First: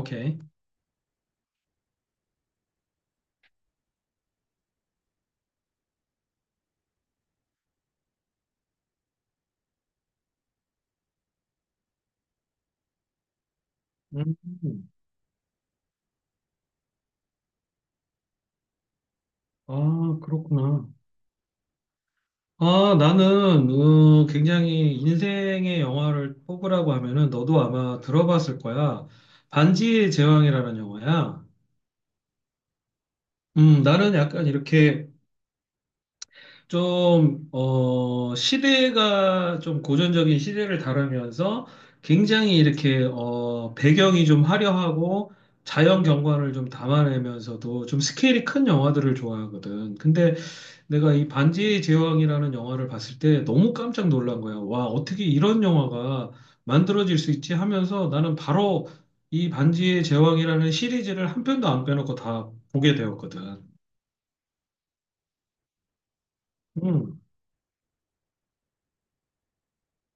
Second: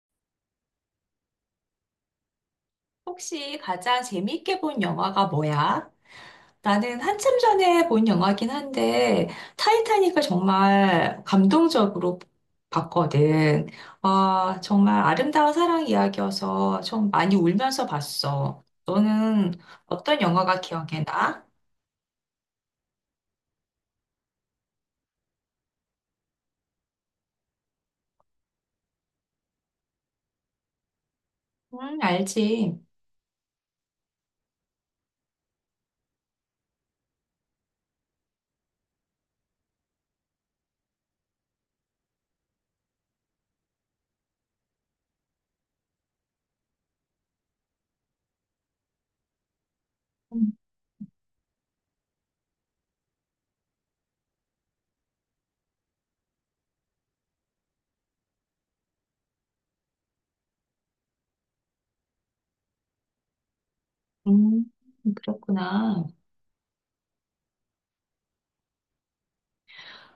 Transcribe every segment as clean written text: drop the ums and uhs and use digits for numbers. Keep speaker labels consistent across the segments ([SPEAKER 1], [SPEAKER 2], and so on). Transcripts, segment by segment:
[SPEAKER 1] 오케이.
[SPEAKER 2] 혹시 가장 재밌게 본 영화가 뭐야? 나는 한참 전에 본 영화긴 한데, 타이타닉을 정말 감동적으로 봤거든.
[SPEAKER 1] 음.
[SPEAKER 2] 아, 정말 아름다운 사랑 이야기여서 좀 많이 울면서 봤어. 너는
[SPEAKER 1] 아,
[SPEAKER 2] 어떤 영화가
[SPEAKER 1] 그렇구나.
[SPEAKER 2] 기억에 나?
[SPEAKER 1] 아, 나는 굉장히 인생의 영화를 뽑으라고 하면은 너도 아마 들어봤을 거야. 반지의 제왕이라는 영화야.
[SPEAKER 2] 응, 알지.
[SPEAKER 1] 나는 약간 이렇게 좀, 시대가 좀 고전적인 시대를 다루면서 굉장히 이렇게, 배경이 좀 화려하고 자연 경관을 좀 담아내면서도 좀 스케일이 큰 영화들을 좋아하거든. 근데
[SPEAKER 2] 음,
[SPEAKER 1] 내가 이 반지의 제왕이라는 영화를 봤을 때 너무 깜짝 놀란 거야. 와, 어떻게 이런 영화가 만들어질 수 있지 하면서 나는 바로 이 반지의 제왕이라는 시리즈를 한 편도 안 빼놓고 다 보게 되었거든.
[SPEAKER 2] 음, 그렇구나.
[SPEAKER 1] 음.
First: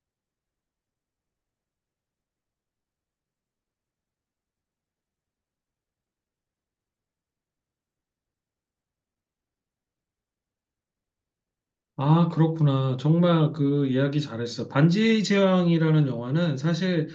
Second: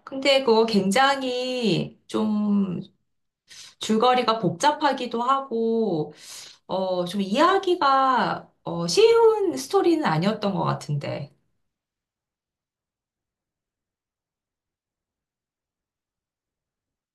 [SPEAKER 2] 근데 그거 굉장히 좀 줄거리가 복잡하기도 하고, 좀 이야기가 쉬운 스토리는 아니었던 것 같은데.
[SPEAKER 1] 아, 그렇구나. 정말 그 이야기 잘했어. 반지의 제왕이라는 영화는 사실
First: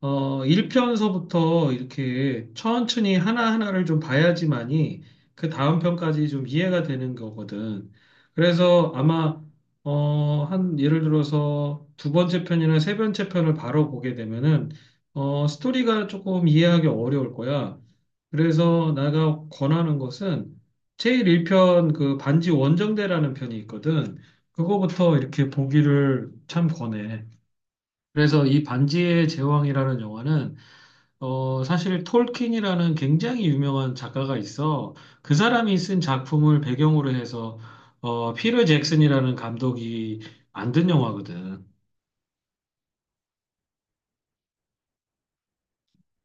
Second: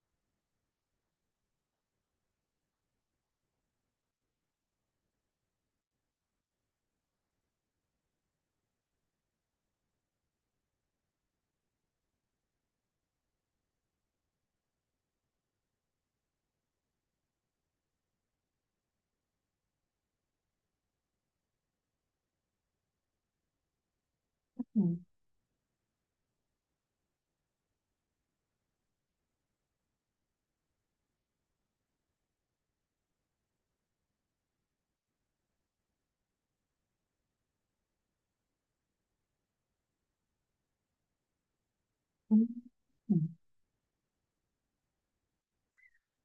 [SPEAKER 1] 1편서부터 이렇게 천천히 하나하나를 좀 봐야지만이 그 다음 편까지 좀 이해가 되는 거거든. 그래서 아마, 한, 예를 들어서 두 번째 편이나 세 번째 편을 바로 보게 되면은, 스토리가 조금 이해하기 어려울 거야. 그래서 내가 권하는 것은 제일 1편 그 반지 원정대라는 편이 있거든.
[SPEAKER 2] 음,
[SPEAKER 1] 그거부터 이렇게 보기를 참 권해. 그래서 이 반지의 제왕이라는 영화는 사실 톨킨이라는 굉장히 유명한 작가가 있어. 그 사람이 쓴 작품을 배경으로 해서 피터 잭슨이라는 감독이 만든 영화거든.
[SPEAKER 2] 음, 음.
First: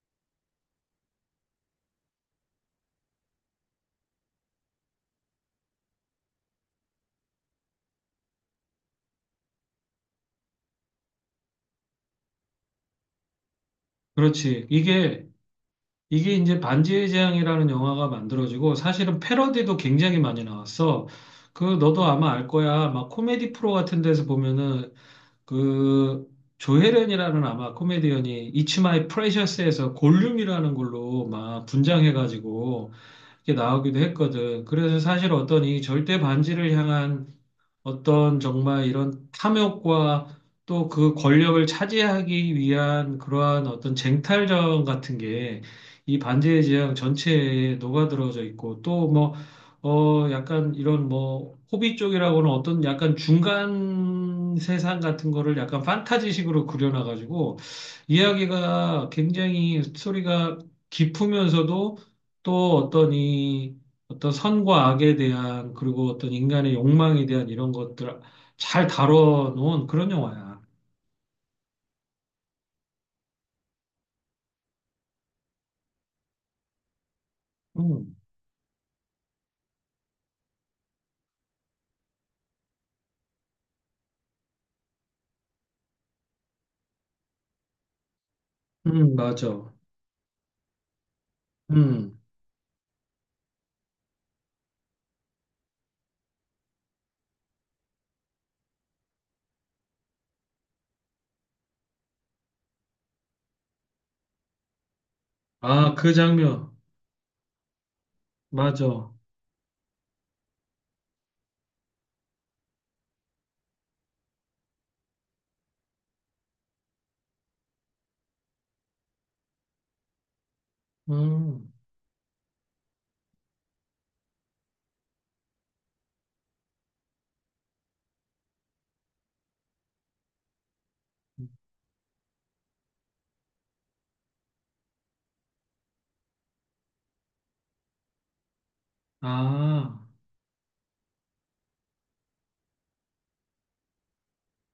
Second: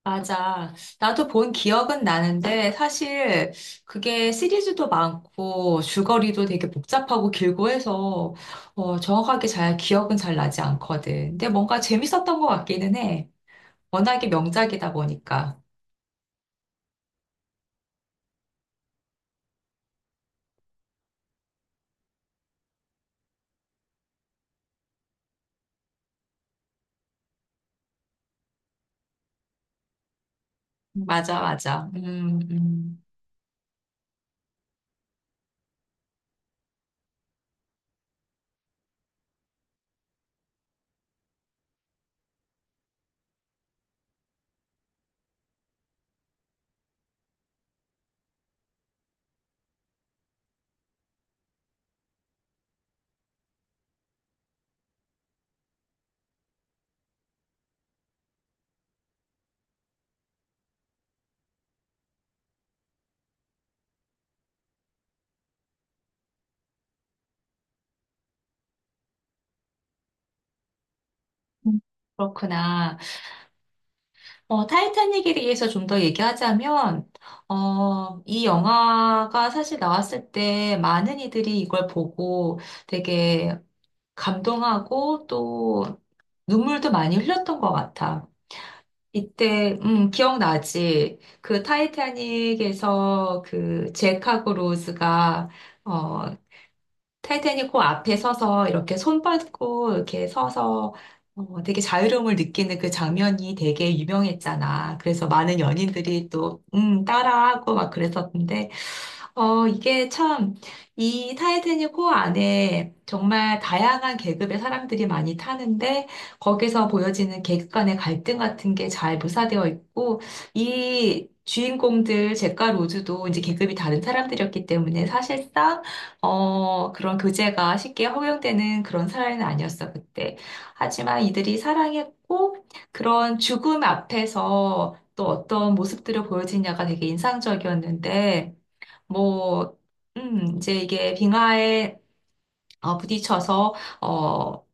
[SPEAKER 2] 맞아. 나도 본 기억은 나는데 사실 그게 시리즈도 많고 줄거리도 되게 복잡하고 길고 해서 정확하게 잘 기억은 잘 나지 않거든. 근데 뭔가 재밌었던 것 같기는 해. 워낙에
[SPEAKER 1] 그렇지.
[SPEAKER 2] 명작이다
[SPEAKER 1] 이게
[SPEAKER 2] 보니까.
[SPEAKER 1] 이게 이제 반지의 제왕이라는 영화가 만들어지고 사실은 패러디도 굉장히 많이 나왔어. 그 너도 아마 알 거야. 막 코미디 프로 같은 데서 보면은 그 조혜련이라는 아마 코미디언이 It's My Precious에서 골룸이라는 걸로
[SPEAKER 2] 맞아,
[SPEAKER 1] 막
[SPEAKER 2] 맞아.
[SPEAKER 1] 분장해가지고 이렇게 나오기도 했거든. 그래서 사실 어떤 이 절대 반지를 향한 어떤 정말 이런 탐욕과 또 그 권력을 차지하기 위한 그러한 어떤 쟁탈전 같은 게 이 반지의 제왕 전체에 녹아들어져 있고 또 뭐, 약간 이런 뭐, 호비 쪽이라고는 어떤 약간 중간 세상 같은 거를 약간 판타지식으로 그려놔가지고 이야기가 굉장히 스토리가 깊으면서도 또 어떤 이 어떤 선과 악에 대한 그리고 어떤 인간의 욕망에 대한 이런 것들 잘 다뤄놓은 그런 영화야.
[SPEAKER 2] 음. 그렇구나. 타이타닉에 대해서 좀 더 얘기하자면,
[SPEAKER 1] 음,
[SPEAKER 2] 이 영화가 사실 나왔을 때 많은 이들이 이걸 보고 되게 감동하고 또 눈물도 많이 흘렸던 것 같아.
[SPEAKER 1] 맞아.
[SPEAKER 2] 이때, 기억나지? 그
[SPEAKER 1] 음,
[SPEAKER 2] 타이타닉에서 그 잭 하고 로즈가, 어, 타이타닉 호 앞에 서서 이렇게 손 뻗고 이렇게 서서 되게 자유로움을 느끼는 그 장면이 되게 유명했잖아. 그래서 많은
[SPEAKER 1] 아, 그
[SPEAKER 2] 연인들이 또,
[SPEAKER 1] 장면,
[SPEAKER 2] 따라하고 막 그랬었는데,
[SPEAKER 1] 맞아.
[SPEAKER 2] 이게 참, 이 타이타닉 호 안에 정말 다양한 계급의 사람들이 많이 타는데, 거기서 보여지는 계급 간의 갈등 같은 게 잘 묘사되어 있고, 이
[SPEAKER 1] 음,
[SPEAKER 2] 주인공들, 잭과 로즈도 이제 계급이 다른 사람들이었기 때문에 사실상, 그런 교제가 쉽게 허용되는 그런 사회는 아니었어, 그때. 하지만 이들이 사랑했고, 그런 죽음 앞에서 또 어떤 모습들을 보여지냐가 되게 인상적이었는데, 뭐,
[SPEAKER 1] 아,
[SPEAKER 2] 이제 이게 빙하에 부딪혀서, 어,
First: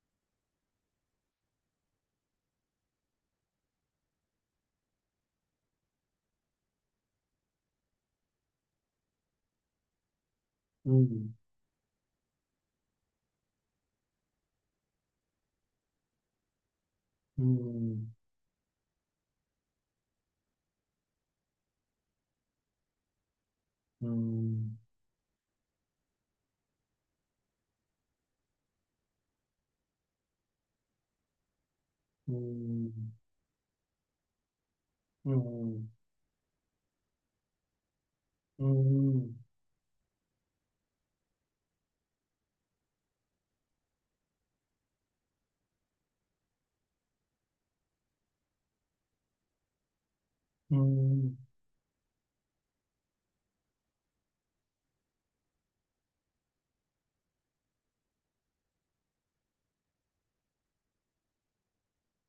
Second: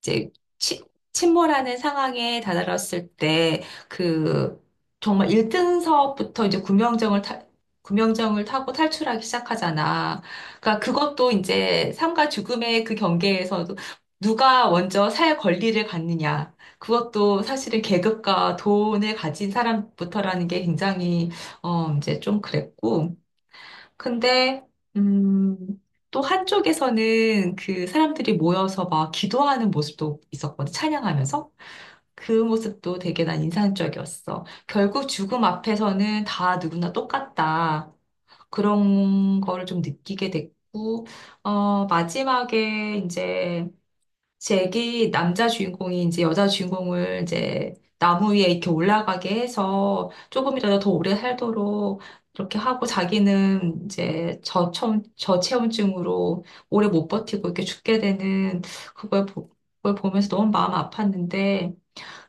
[SPEAKER 2] 이제 치- 침몰하는 상황에 다다랐을 때, 그, 정말 1등석부터 이제 구명정을 타고 탈출하기 시작하잖아. 그러니까 그것도
[SPEAKER 1] 음,
[SPEAKER 2] 이제 삶과 죽음의 그 경계에서도 누가 먼저 살 권리를 갖느냐. 그것도 사실은
[SPEAKER 1] 음,
[SPEAKER 2] 계급과 돈을 가진 사람부터라는 게 굉장히, 이제 좀 그랬고. 근데,
[SPEAKER 1] 음,
[SPEAKER 2] 음, 또 한쪽에서는 그 사람들이 모여서 막 기도하는 모습도 있었거든, 찬양하면서. 그 모습도
[SPEAKER 1] 음,
[SPEAKER 2] 되게 난 인상적이었어. 결국 죽음
[SPEAKER 1] 음,
[SPEAKER 2] 앞에서는 다 누구나 똑같다.
[SPEAKER 1] 음,
[SPEAKER 2] 그런 거를 좀 느끼게 됐고, 마지막에 이제 잭이 남자 주인공이 이제 여자 주인공을 이제 나무 위에 이렇게 올라가게 해서 조금이라도 더 오래
[SPEAKER 1] 음,
[SPEAKER 2] 살도록 이렇게 하고 자기는 이제 저체온증으로 오래 못 버티고 이렇게 죽게 되는 그걸, 보, 그걸 보면서 너무 마음 아팠는데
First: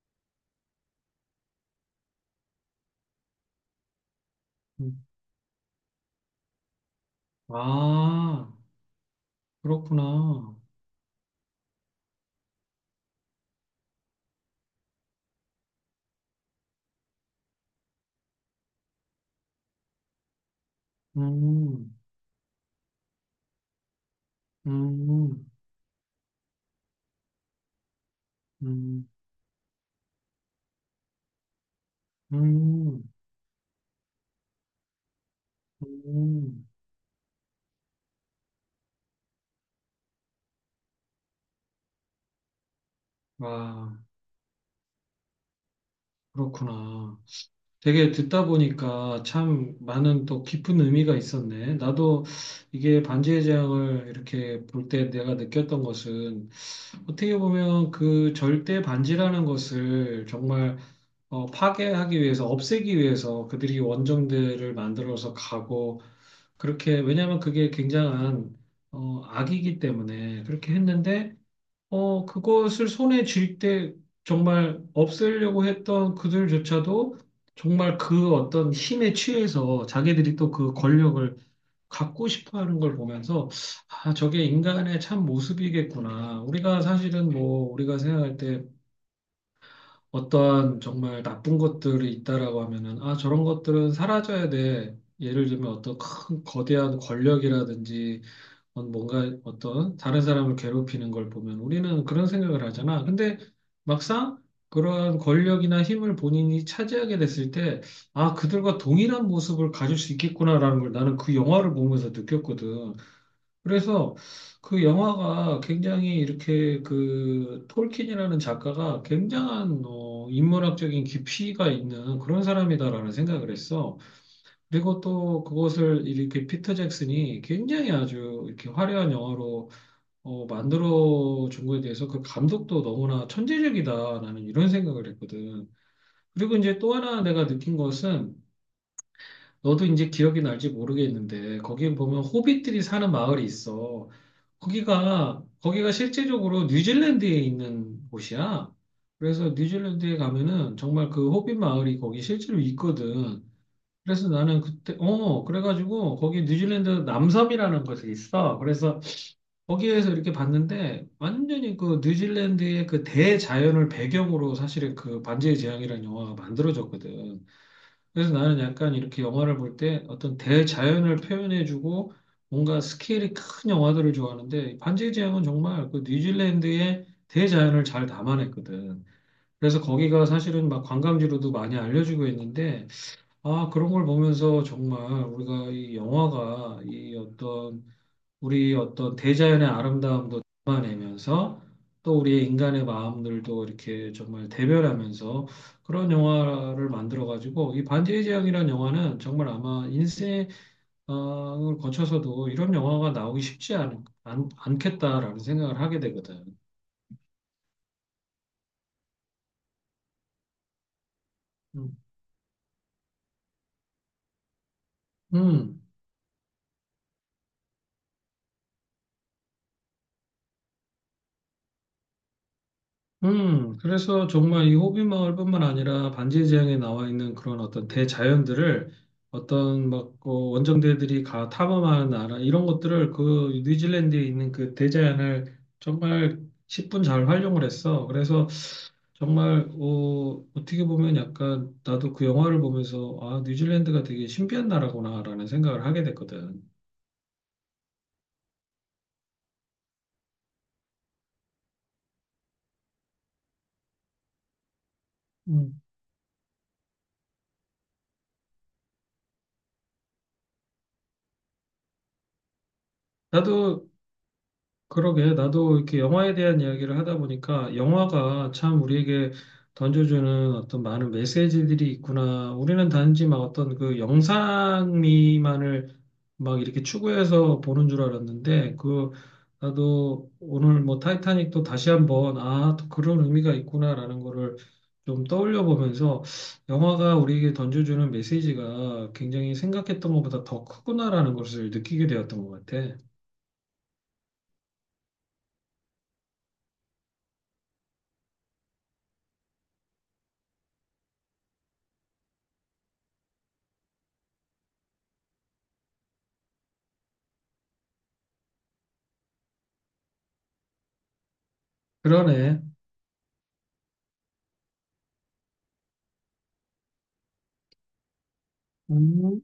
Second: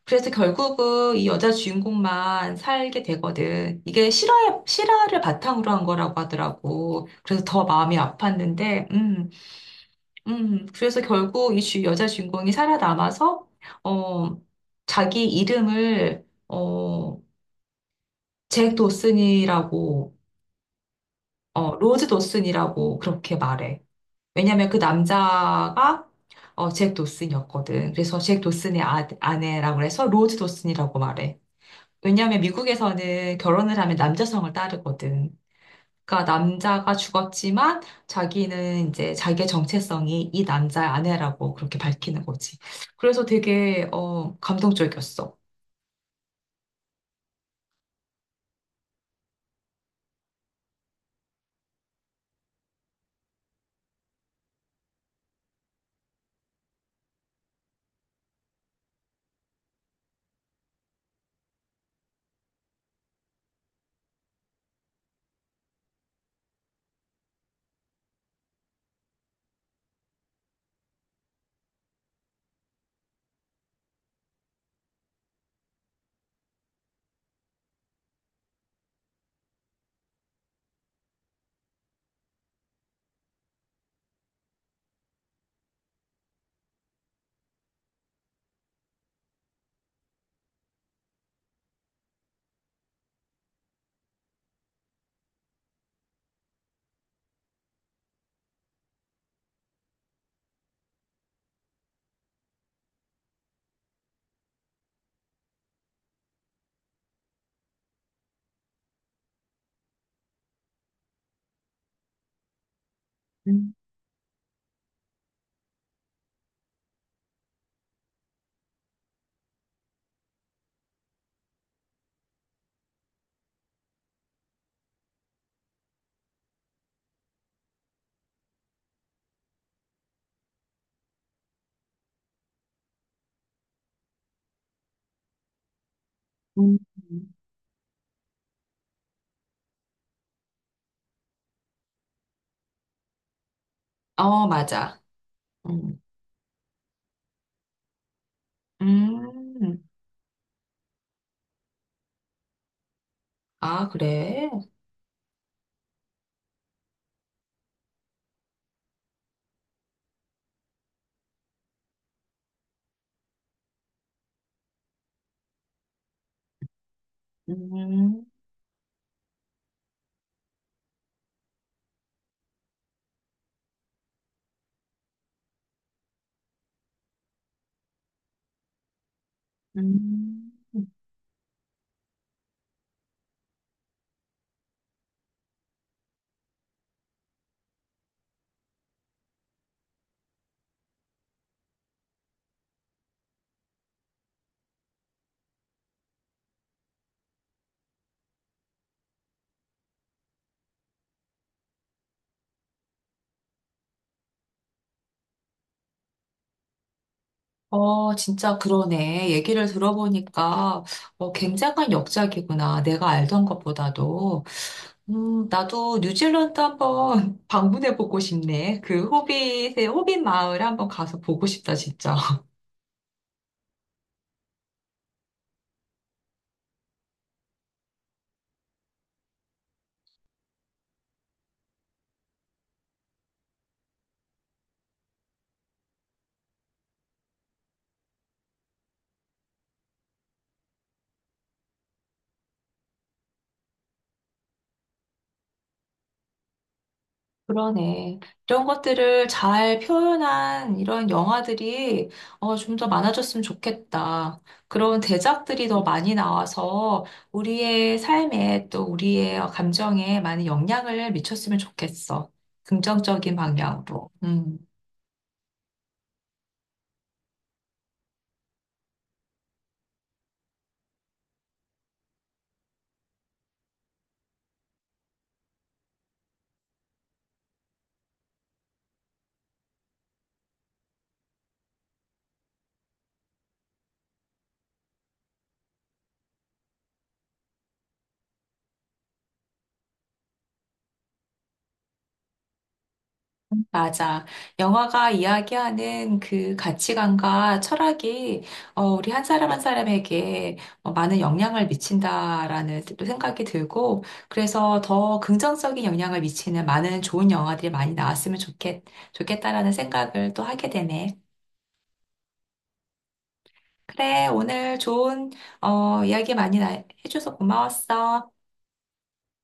[SPEAKER 2] 그래서 결국은 이 여자 주인공만 살게 되거든. 이게
[SPEAKER 1] 음.
[SPEAKER 2] 실화를 바탕으로 한 거라고 하더라고. 그래서 더 마음이
[SPEAKER 1] 아,
[SPEAKER 2] 아팠는데,
[SPEAKER 1] 그렇구나.
[SPEAKER 2] 그래서 결국 이 여자 주인공이 살아남아서, 어, 자기 이름을, 잭 도슨이라고,
[SPEAKER 1] 음,
[SPEAKER 2] 로즈 도슨이라고 그렇게 말해. 왜냐면 그
[SPEAKER 1] 음,
[SPEAKER 2] 남자가, 잭 도슨이었거든. 그래서 잭 도슨의
[SPEAKER 1] 음,
[SPEAKER 2] 아내라고 해서 로즈 도슨이라고 말해. 왜냐면
[SPEAKER 1] 음,
[SPEAKER 2] 미국에서는 결혼을 하면 남자성을 따르거든. 그러니까
[SPEAKER 1] 음,
[SPEAKER 2] 남자가 죽었지만 자기는 이제 자기의 정체성이 이 남자의 아내라고 그렇게 밝히는 거지. 그래서 되게
[SPEAKER 1] 와,
[SPEAKER 2] 감동적이었어.
[SPEAKER 1] 그렇구나. 되게 듣다 보니까 참 많은 또 깊은 의미가 있었네. 나도 이게 반지의 제왕을 이렇게 볼 때 내가 느꼈던 것은 어떻게 보면 그 절대 반지라는 것을 정말 파괴하기 위해서, 없애기 위해서 그들이 원정대를 만들어서 가고 그렇게, 왜냐하면 그게 굉장한 악이기 때문에 그렇게 했는데 그것을 손에 쥘 때 정말 없애려고 했던 그들조차도 정말 그 어떤 힘에 취해서 자기들이 또 그 권력을 갖고 싶어 하는 걸 보면서 아, 저게 인간의 참 모습이겠구나. 우리가 사실은 뭐 우리가 생각할 때 어떤 정말 나쁜 것들이 있다라고 하면은 아, 저런 것들은 사라져야 돼. 예를 들면 어떤 큰 거대한 권력이라든지 뭔가 어떤 다른 사람을 괴롭히는 걸 보면 우리는 그런 생각을 하잖아. 근데 막상 그러한 권력이나 힘을 본인이 차지하게 됐을 때, 아, 그들과 동일한 모습을 가질 수 있겠구나라는 걸 나는 그 영화를 보면서 느꼈거든.
[SPEAKER 2] 음,
[SPEAKER 1] 그래서 그 영화가 굉장히 이렇게 그 톨킨이라는 작가가 굉장한 인문학적인 깊이가 있는 그런 사람이다라는 생각을 했어. 그리고 또 그것을 이렇게 피터 잭슨이 굉장히 아주 이렇게 화려한 영화로 만들어 준 거에 대해서 그 감독도 너무나 천재적이다. 나는 이런 생각을 했거든. 그리고
[SPEAKER 2] 음,
[SPEAKER 1] 이제 또 하나 내가 느낀 것은 너도 이제 기억이 날지 모르겠는데 거기 보면 호빗들이 사는 마을이 있어.
[SPEAKER 2] 맞아.
[SPEAKER 1] 거기가
[SPEAKER 2] 음.
[SPEAKER 1] 실제적으로 뉴질랜드에 있는 곳이야. 그래서
[SPEAKER 2] 음.
[SPEAKER 1] 뉴질랜드에 가면은 정말 그 호빗 마을이 거기 실제로 있거든.
[SPEAKER 2] 아,
[SPEAKER 1] 그래서
[SPEAKER 2] 그래?
[SPEAKER 1] 나는 그때, 그래가지고 거기 뉴질랜드 남섬이라는 곳이 있어. 그래서 거기에서 이렇게 봤는데 완전히 그 뉴질랜드의 그 대자연을 배경으로 사실은 그 반지의 제왕이라는 영화가 만들어졌거든.
[SPEAKER 2] 음.
[SPEAKER 1] 그래서 나는 약간 이렇게 영화를 볼 때 어떤 대자연을 표현해주고 뭔가 스케일이 큰 영화들을 좋아하는데 반지의 제왕은 정말 그 뉴질랜드의 대자연을 잘 담아냈거든. 그래서 거기가
[SPEAKER 2] 음.
[SPEAKER 1] 사실은 막 관광지로도 많이 알려지고 있는데 아, 그런 걸 보면서 정말 우리가 이 영화가 이 어떤 우리 어떤 대자연의 아름다움도 담아내면서 또 우리의 인간의 마음들도 이렇게 정말 대별하면서 그런 영화를 만들어가지고 이 반지의 제왕이라는 영화는 정말 아마 인생을 거쳐서도 이런 영화가 나오기 쉽지 않겠다라는 생각을 하게 되거든.
[SPEAKER 2] 진짜 그러네. 얘기를 들어보니까, 굉장한
[SPEAKER 1] 음.
[SPEAKER 2] 역작이구나. 내가 알던 것보다도.
[SPEAKER 1] 음.
[SPEAKER 2] 나도 뉴질랜드 한번 방문해보고 싶네. 그 호빗 마을 한번 가서 보고 싶다, 진짜.
[SPEAKER 1] 그래서 정말 이 호빗마을뿐만 아니라 반지의 제왕에 나와 있는 그런 어떤 대자연들을 어떤 막 원정대들이 가 탐험하는 나라 이런 것들을 그 뉴질랜드에 있는 그 대자연을 정말 10분 잘 활용을 했어. 그래서 정말 어떻게 보면 약간 나도 그 영화를 보면서 아, 뉴질랜드가 되게 신비한 나라구나라는 생각을 하게 됐거든.
[SPEAKER 2] 그러네. 이런 것들을 잘 표현한 이런 영화들이 좀더 많아졌으면 좋겠다. 그런 대작들이 더
[SPEAKER 1] 음.
[SPEAKER 2] 많이 나와서 우리의 삶에 또 우리의 감정에 많은 영향을 미쳤으면 좋겠어. 긍정적인
[SPEAKER 1] 나도
[SPEAKER 2] 방향으로. 음.
[SPEAKER 1] 그러게, 나도 이렇게 영화에 대한 이야기를 하다 보니까 영화가 참 우리에게 던져주는 어떤 많은 메시지들이 있구나. 우리는 단지 막 어떤 그 영상미만을 막 이렇게 추구해서 보는 줄 알았는데, 그, 나도 오늘 뭐 타이타닉도 다시 한번, 아, 또 그런 의미가 있구나라는 거를 좀 떠올려 보면서 영화가 우리에게 던져주는 메시지가 굉장히 생각했던 것보다 더 크구나라는 것을 느끼게 되었던 것 같아.
[SPEAKER 2] 맞아. 영화가 이야기하는 그 가치관과 철학이 우리 한 사람 한 사람에게 많은 영향을 미친다라는 또 생각이 들고 그래서 더 긍정적인 영향을 미치는 많은 좋은 영화들이 많이 나왔으면 좋겠다라는 생각을 또 하게 되네.
[SPEAKER 1] 그러네.
[SPEAKER 2] 그래, 오늘 좋은 이야기 많이 해줘서 고마웠어.
[SPEAKER 1] 음.